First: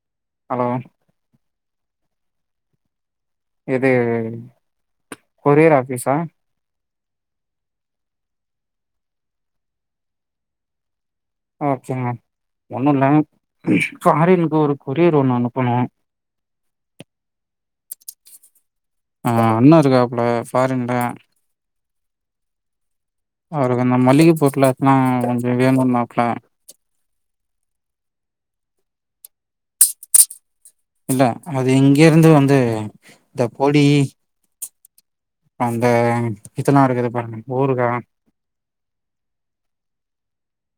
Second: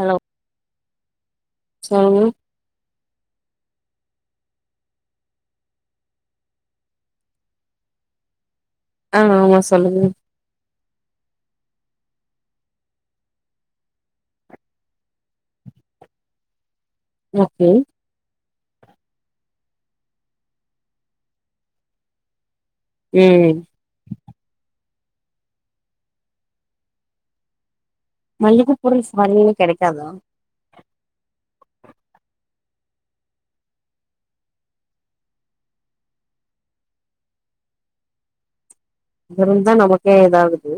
Hello hello சொல்லுங்க இது courier ஆபிஸா ஆ ஆமா சொல்லுங்க ஓகேங்க ஒண்ணும் இல்ல காலைலக்கு ஒரு கொரியர் ஒண்ணு அனுப்பணும் ஓகே அண்ணா இருக்காப்ல பாரின்ல ம் அவர நம்மல்லிக்கு போட்டுலச்சனா கொஞ்சம் வேணும்னாப்ல மல்லிகை பொருள்ஸ் மல்லே கெடைக்காத இல்ல அது இங்க இருந்து வந்து இந்த பொடி அந்த இத்தெல்லாம் இருக்குது பாருங்க ஊருக்கா அங்கருந்தான் நமக்கே இததாகுது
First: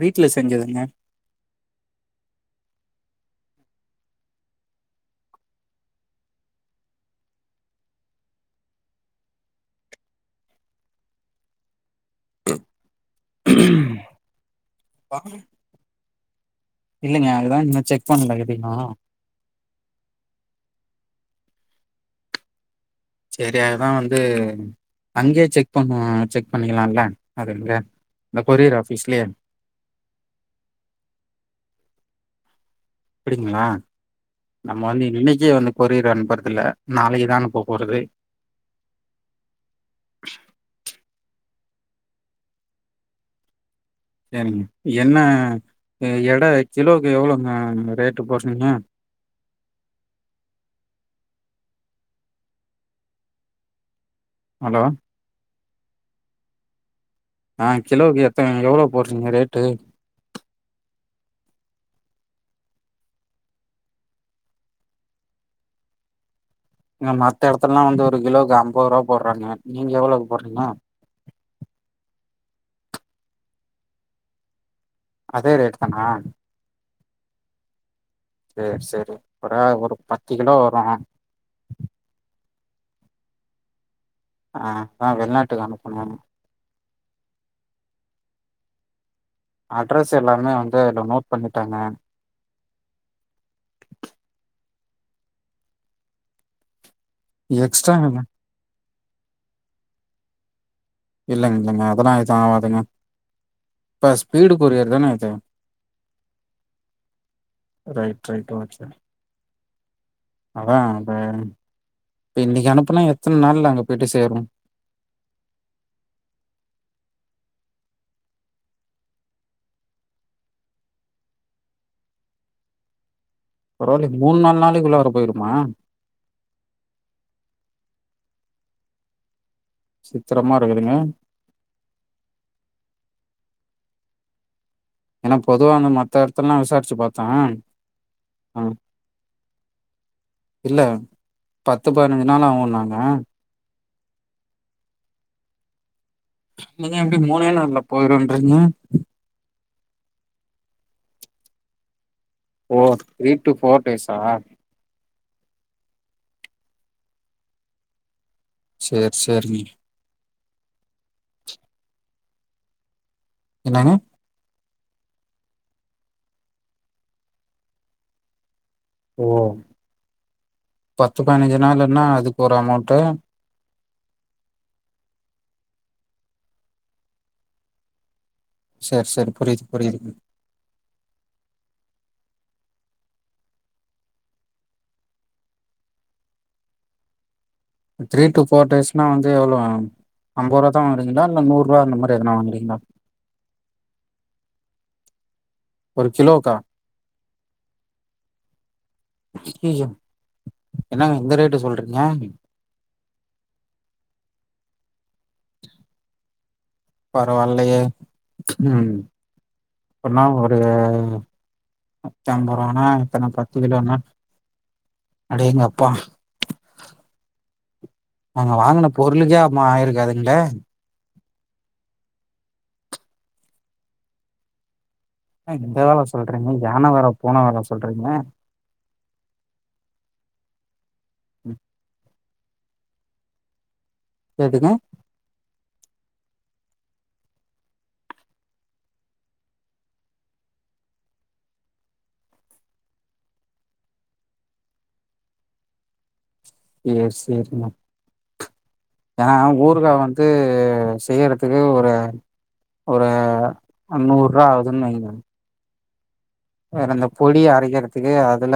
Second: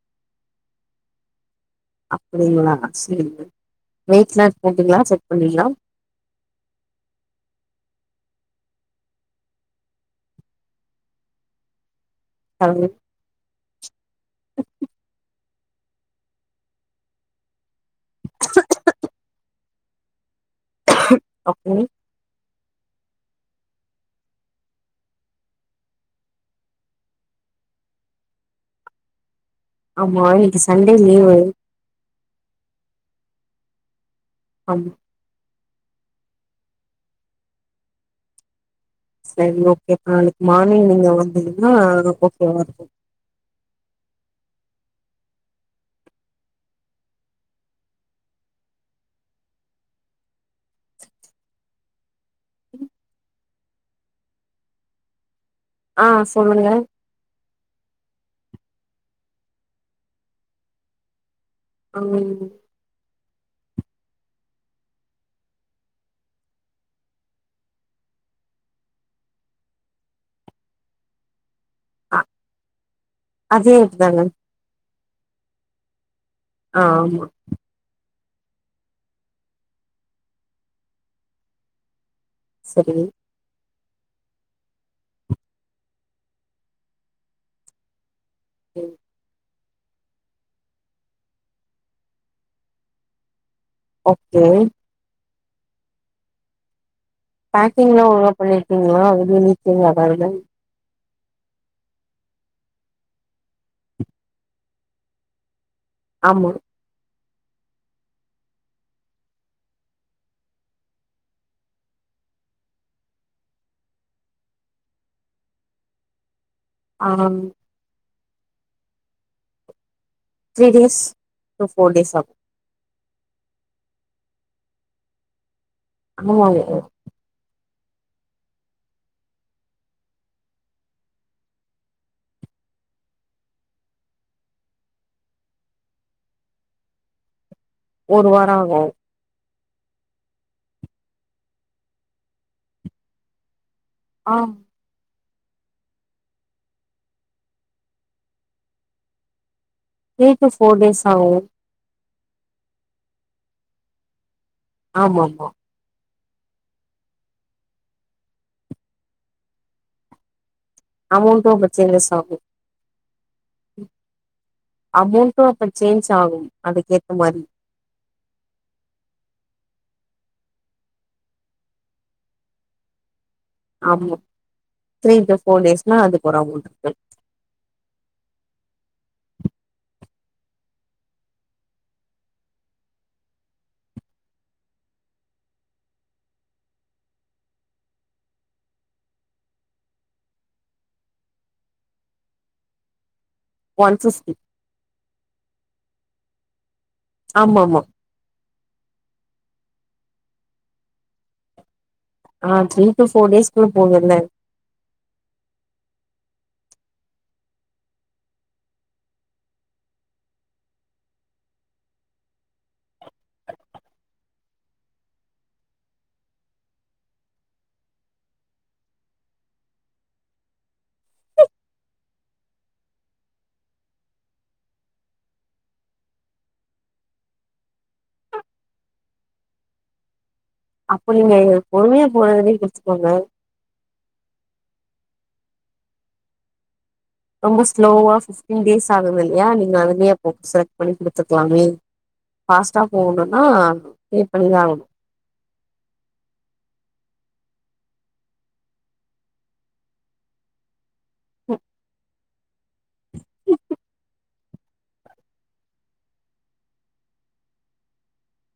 வீட்டுல செஞ்சதுங்க அப்டிங்களா சேரிங்க வெயிட்லா செஞ்சீங்களா செக் பண்ணீங்களா தானே இல்லங்க அதுதான் இனச்ச க் பண்ல இது இன்னு அப்டி செரி அதுதான் வந்து அங்கயே செக் பண்ணுவக செக் பண்ணிக்கலாம்ல அதுல்ல இந்த கொரியர் ஆபீஸ்லய ஆமா இன்னைக்கி சண்டே லீவு் அப்டிங்களா நம்ம ஆமா வந்து இன்னைக்கே வந்து பொரியர் அனுப்பறதுல நாளைக்குதான அனுப்ப போறது சரி ஓகே நாளைக்கு மார்னிங் நீங்க வந்த் ஆஹ ஓகே ஓகே சரிங்க என்ன எட கிலோக்கு எவ்ளவுங்க ரேட்டு போடுறீங்க ஹலோ ஆஹ் சொல்லுங்க ஆஹ் கிலோக்கு எத்த எவ்வளவு போடுறீங்க ரேட்டு ஆமா ங்க மத்த இடத்துலல்லாம் வந்து ஒரு கிலோக்கு ஐம்பது ரூபாய் போடுறாங்க நீங்க எவ்வளவுக்கு போடுறீங்க அதேதுதாங்க அதே ரேட் தானா ஆஹ் ஆமா செரி செரி அப்புற ஒரு பத்து கிலோ வரும் சரி ஆஹ் அதான் வெளிநாட்டுக்கு அனுப்பணும் உம் அட்ரஸ் எல்லாமே வந்து அதுல நோட் பண்ணிட்டாங்க ஓகே எக்ஸ்ட்ரா பேக்கிங்லாம் இல்லைங்க, ஒழுங்கா பண்ணிருக்கீங்களா வெளிய லீக் ஏதும் ஆகாம இல்லங்க இல்லங்க அதெல்லாம் ஏதும் ஆதுங்க இப்ப ஸ்பீடு குரியர் தானே இது ஆமா ரைட் ரைட் வாச்சாரன் அதான் அப்ப இப்ப இன்னைக்கு அனுப்புனா எத்தனை நாள்ல நாங்க போயிட்டு சேரும் ஆஹ் த்ரீ டேஸ் ஃபோர் டேஸ் ஆகும் பரவாயில்ல மூணு நாள் நாள் நாளைக்குள்ள போயிருமா ஆமா விசித்திரமா இருக்குதுங்க ஏன்னா பொதுவா அந்த மத்த இடத்துலல்லாம் விசாரிச்சு பார்த்தேன் ஒரு வாரம் அ ஆகும் இல்ல பத்து பதினஞ்சு நாள் ஆகும் நாாங்க ஆஹம் நீங்க எப்படி மூணே நாள்ல போயிரும்ன்றீங்க த்ரீ டு ஃபோர் டேஸ் ஆகும் த்ரீ டு ஃபோர் ஸா ஆமா ஆமா சேரி சேரி அமௌன்ட் கொஞ்சம் சான்சே ஆகும் என்னங்க அமௌண்ட்டும் அப்ப சேஞ்ச் ஆகும் அதுக்கேத்த மாரி ஓ பத்து பதின்சு நாள் ன்னா அதுக்கு ஒரு அமௌண்ட்ட் ஆமா த்ரீ டு ஃபோர் டேஸ்னா அதுக்கோரு அமௌன்ட் இருக்கு செரி செரி புரியுது புரியுது த்ரீ டு போர் டேஸ்னா வந்து எவ்வளவு ஐம்பது ரூபா தான் வாங்குறீங்களா இல்ல நூறு ரூபா அந்த மாதிரி எதனா வாங்குறீங்களா ஒன் பிப்டி கிலோ கா ஆமா ஆமா என்னங்க இந்த ரேட் சொல்ரீ ஆஹ செரி போர் டேஷ் ஸ்கூல் போகல பரவாயில்லையே உஹம் அப்பின்னா ஒரு நூத்தஐம்பது ரூபனா எத்தனை பத்து கிலோனா அடேங்கப்பா நாங்க வாங்குன பொருளுக்கே ஆமா ஆயிருக்காதுங்கலே இந்த வெல சொல்றீங்க யானை வெல பூன வெல சொல்றீங்க அப்ப நீங்க எங்க ம், பொறுமைய போனதும் பொறுத்துக்கோங்க கேட்குதா ரொம்ப ஸ்லோவா பிப்டீன் டேஸ் ஆகுதே இல்லையா நீங்க அதுலே செலக்ட் பண்ணி குடுத்துக்கலாமே பாஸ்ட்டா போகணும்னா பே பண்ணி தான் ஆகணும் செரி செரி ஏன்னா ஹ ஊறுகா வந்து செய்றதுக்கு ஒரு ஒரு நூறுரூபா ஆகுதுன்னு வைங்க ஹ அந்த பொடிய அரைக்கிறதுக்கு அதுல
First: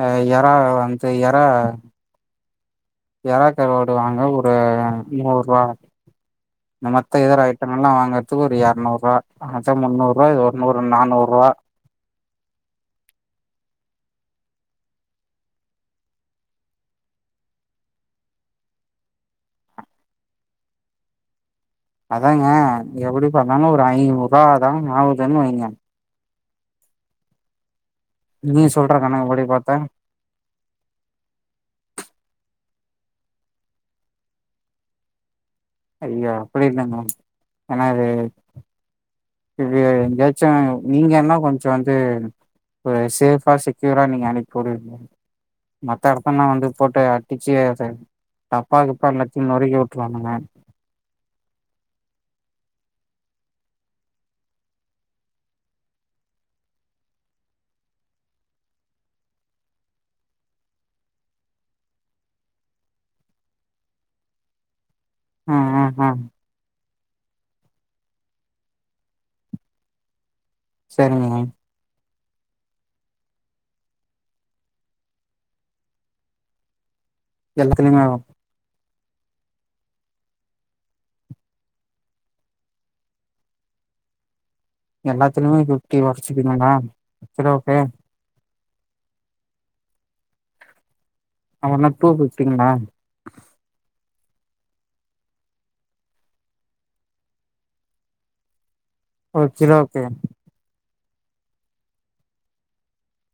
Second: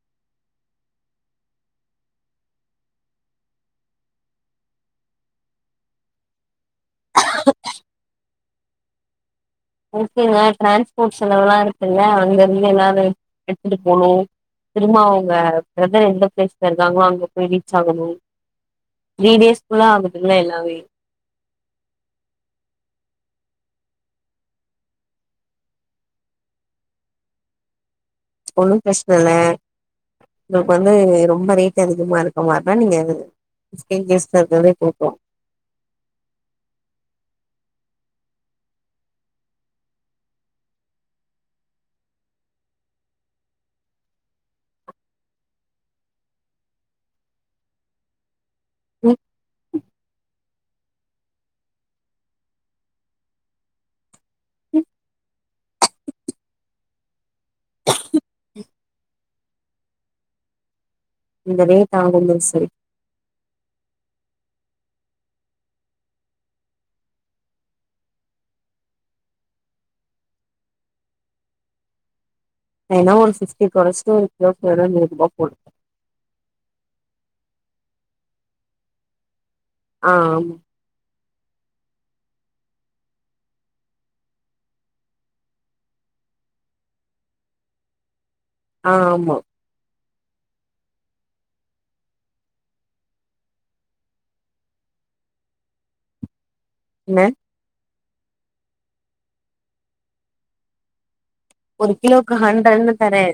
ஹ எற அஅந்து எற இறாகருவாடு வாங்க ஒரு நூறுவா இந்த மந்த் இதர ஐட்டம் எல்லாம் வாங்கறதுக்கு ஒரு எரநூறுவா அதா முந்நூறுவா இது ஓகேங்க ஒரு நூறு டிரான்ஸ்போர்ட் நானூறுவா செலவலாம் இருக்குல்ல அங்க இருந்து எல்லாரு எடுத்துட்டு போனும் திரும்ம அவுங்க பிரதர் எந்த பிளேஸ்ல இருக்காங்களோ அங்க போய் ரீச் ஆகணும் த்ரீ டேஸ்குள்ள ஆகுதுளா எல்லாமே அதாங்க எப்படி பண்ணாலும் ஒரு ஐநூறுவா தா ஆவுதுன்னு வைங்க நீங்க ஒண்ணும் சொல்ற பிரச்சனை இல்ல கணக்குப்படி பாத்தா உங்களுக்கு வந்து ரொம்ப ரேட் அதிகமா இருக்க மாரி ஆ நீங்க அது பீப்டின் டேஸ்ல இருக்குறதே குடுக்கலாம் ஐயா அப்படி இல்ல மேம் ஏன்னா அது இ எங்கயாச்சும் நீங்கல்லாம் கொஞ்சம் வந்து ஒரு சேஃபா செக்யூரா நீங்க அனுப்பி விடு மத்த இடத்தல்லாம் வந்து போட்டு அட்டிச்சு அத டப்பாகிப்பா எல்லாத்தையும் நொறுக்கி விட்டுருவானுங்க இந்தனை தான் ஒ சரி ஆஹ ஆஹ ஹ சரிங்க ஏன்னா ஒரு பிப்டி கொரச்சி உனக்கு போய்ட்டு வார நூறுவா போட் எல்லாத்துலயுமே ஆ ஆம் எல்லாத்துலயுமே பிப்டி குரச்சுக்குதுனா ஓகே ஆஹ ஆமா ஹ என்ன டூபிப்டிங்களா இல்ல ஒரு கிலோ ஓகே ஒரு கிலோக்கு ஹண்ட்ரடுனு தரே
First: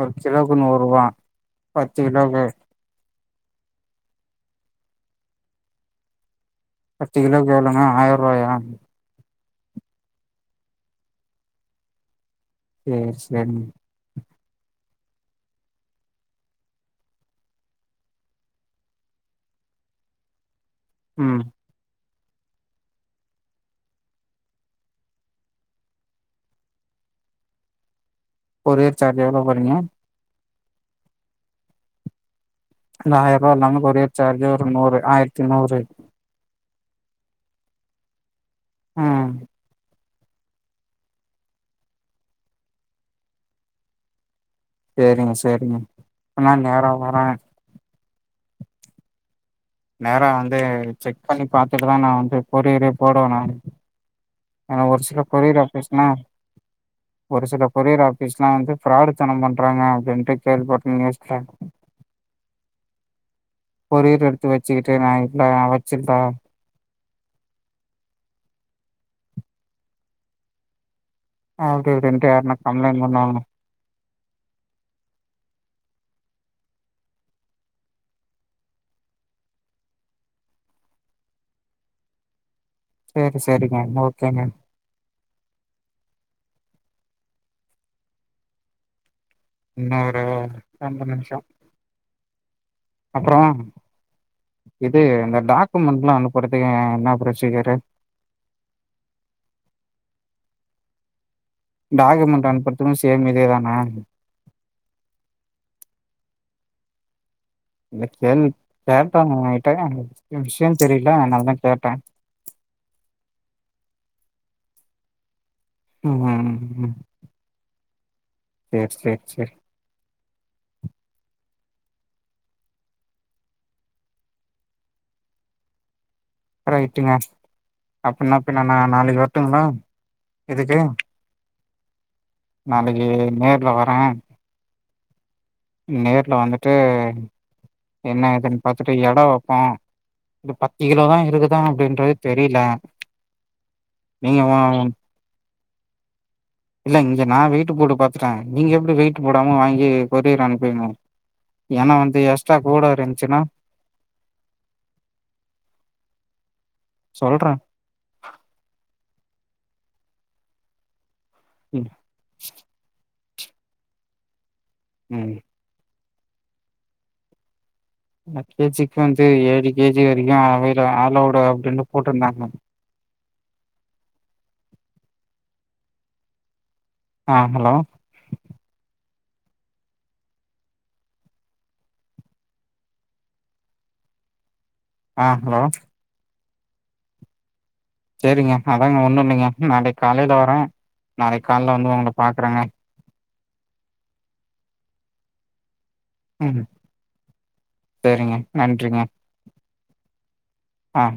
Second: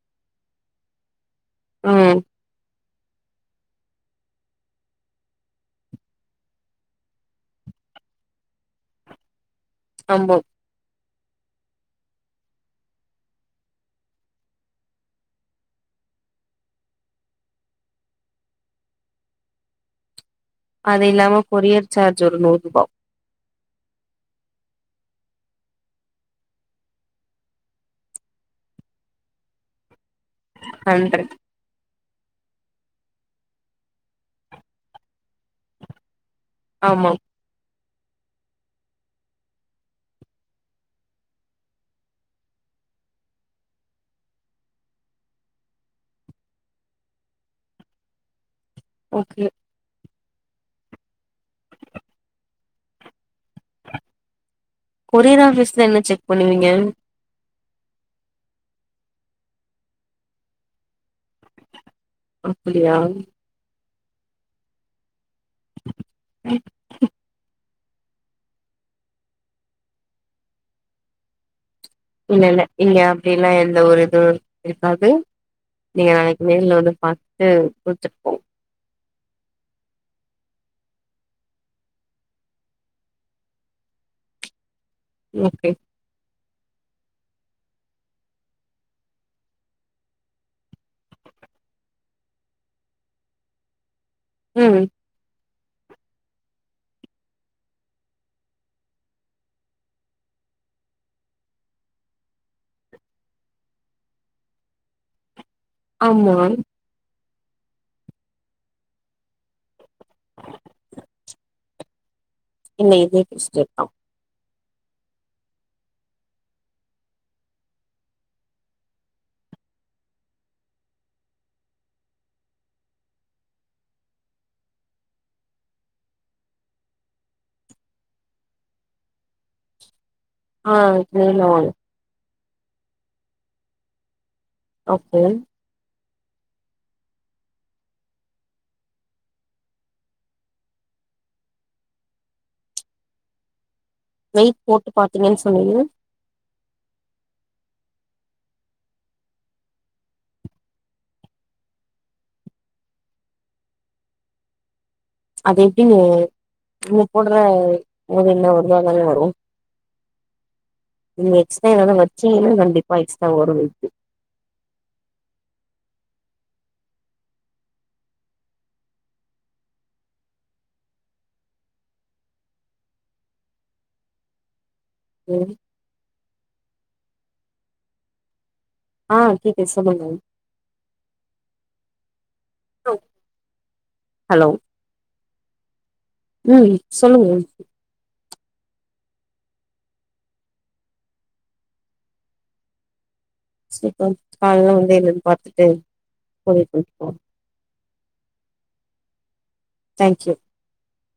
ஒரு கிலோக்கு நூறுவா ம் பத்தினாங்க பத்து கிலோக்கு எவ்வளவுனா ஆயிரம் ரூபாய் ய ஆமாம் சேரி சேரிங்க அது இல்லாம ம் கொரியர் சார்ஜ் ஒரு நூறுவா கொரியர் சார்ஜ் எவ்வளவு போடுறீங்க நன்றி இந்த ஆயிரம் ரூபா இல்லாம கொரியர் சார்ஜு ஒரு நூறு ஆயிரத்தி நூறு ஆமா ம் செரிங்க செரிங்க இல்லான் நேரம் வரான் ஓகே நேராக வந்து செக் பண்ணி பாத்துட்டு தான் நான வந்து கோரியரேயே போடுவே நா ஏன்னா ஒரு சில கொரியர் ஆஃபீஸ்ல என்ன ஆபீஸ்லாம் செக் பண்ணுவீங்க? ஒரு சில கொரியர் ஆபீஸ் எல்லாம் வந்து பிராடுத்தனம் பண்றாங்க அப்டின்ட்டு கேள்விப்பட்ட யோசிக்கேன் அப்டியா ஒரு [inaudible] வச்சுக்கிட்டு ந வச்சுருதா அப்டி இப்டின்ட்டு இல்ல யாருனா இல்ல இல்ல கம்ப்ளைண்ட் அப்டி பண்ணுவாங்க இல்லாம் எந்த ஊர் இருக்காது நீங்க நாளைக்கு நேரல வந்து பாத்தட்டு கொடுத்துருக்கோம் செரி செரிங்க ஓகேங்க ஓகே இன்னொரு ரெண்டு நிமிஷம் அப்பறம் ம். இது இந்த டாக க்குமண்டலாம் அனுப்பறதுக்கு என்ன புரசிஜரு டாக்குமெண்ட் அனுபறும் சேமி இதேதானே ஆமா இத கேள் கேட்டா எகிட்ட என விஷயம் தெரியல அதுநாலதான் கேட்டேன் இ நீதுசப்ப [inaudible] உம் உம் உ செரி செரி செரி ரைட்டுங்க அப்டின்னா பின்ன நாளைக்கு வருட்டுங்களா ஆ நேர்ல வாங்க நாளைக்கு நேர்ல வரேன் ஓகே நேர்ல வந்துட்டு என்ன இதுன்னு பாத்துட்டு எடம் வைப்போம் இது பத்து கிலோதான் இருக்குதான் அப்டின்றது தெரியல வெயிட் போட்டு பாத்தீங்கன்னு சொல்லது இல்ல இங்க நான வெயிட்டு போட்டு பாத்துட்டேன் நீங்க எப்டி வெயிட்டு போடாம வாங்கி கொரியர் அனுப்புவிங்க ஏன்னா வந்து எக்ஸ்ட்ரா கூட இருந்துச்சுன்னா அத எப்டி நீ நீங்க போடுற சொல்றே என்ன வருத அதாலாம் வரும் எக்ஸ்ட ம் வச்சுன்னா கண்டிப்பா ஒரு வைத்து ம் கேஜிக்கு வந்து ஏழு கேஜி வரைக்கும் அவல ஆலோடு அப்டின்னு போட்டிருந்தாங்க ம் ஆ ஹலோ ஆ கேக்குது சொல்லுங ஹலோ ஹலோ ஆ ஹலோ உம் சொல்லுங்க சேரிங்க அதாங்க ஒண்ணு இல்லிங்க நாளைக்கி காலைல வரே நாளைக்கி காலைல வந்து உங்கள பாக்குறேங்க [unintelligible] காலல வந்து என்னன்னு பாத்துட்டு ம் ஒரே [unintelligible] சேரிங்க நன்றிங்க தேங்க்யூ ஆம்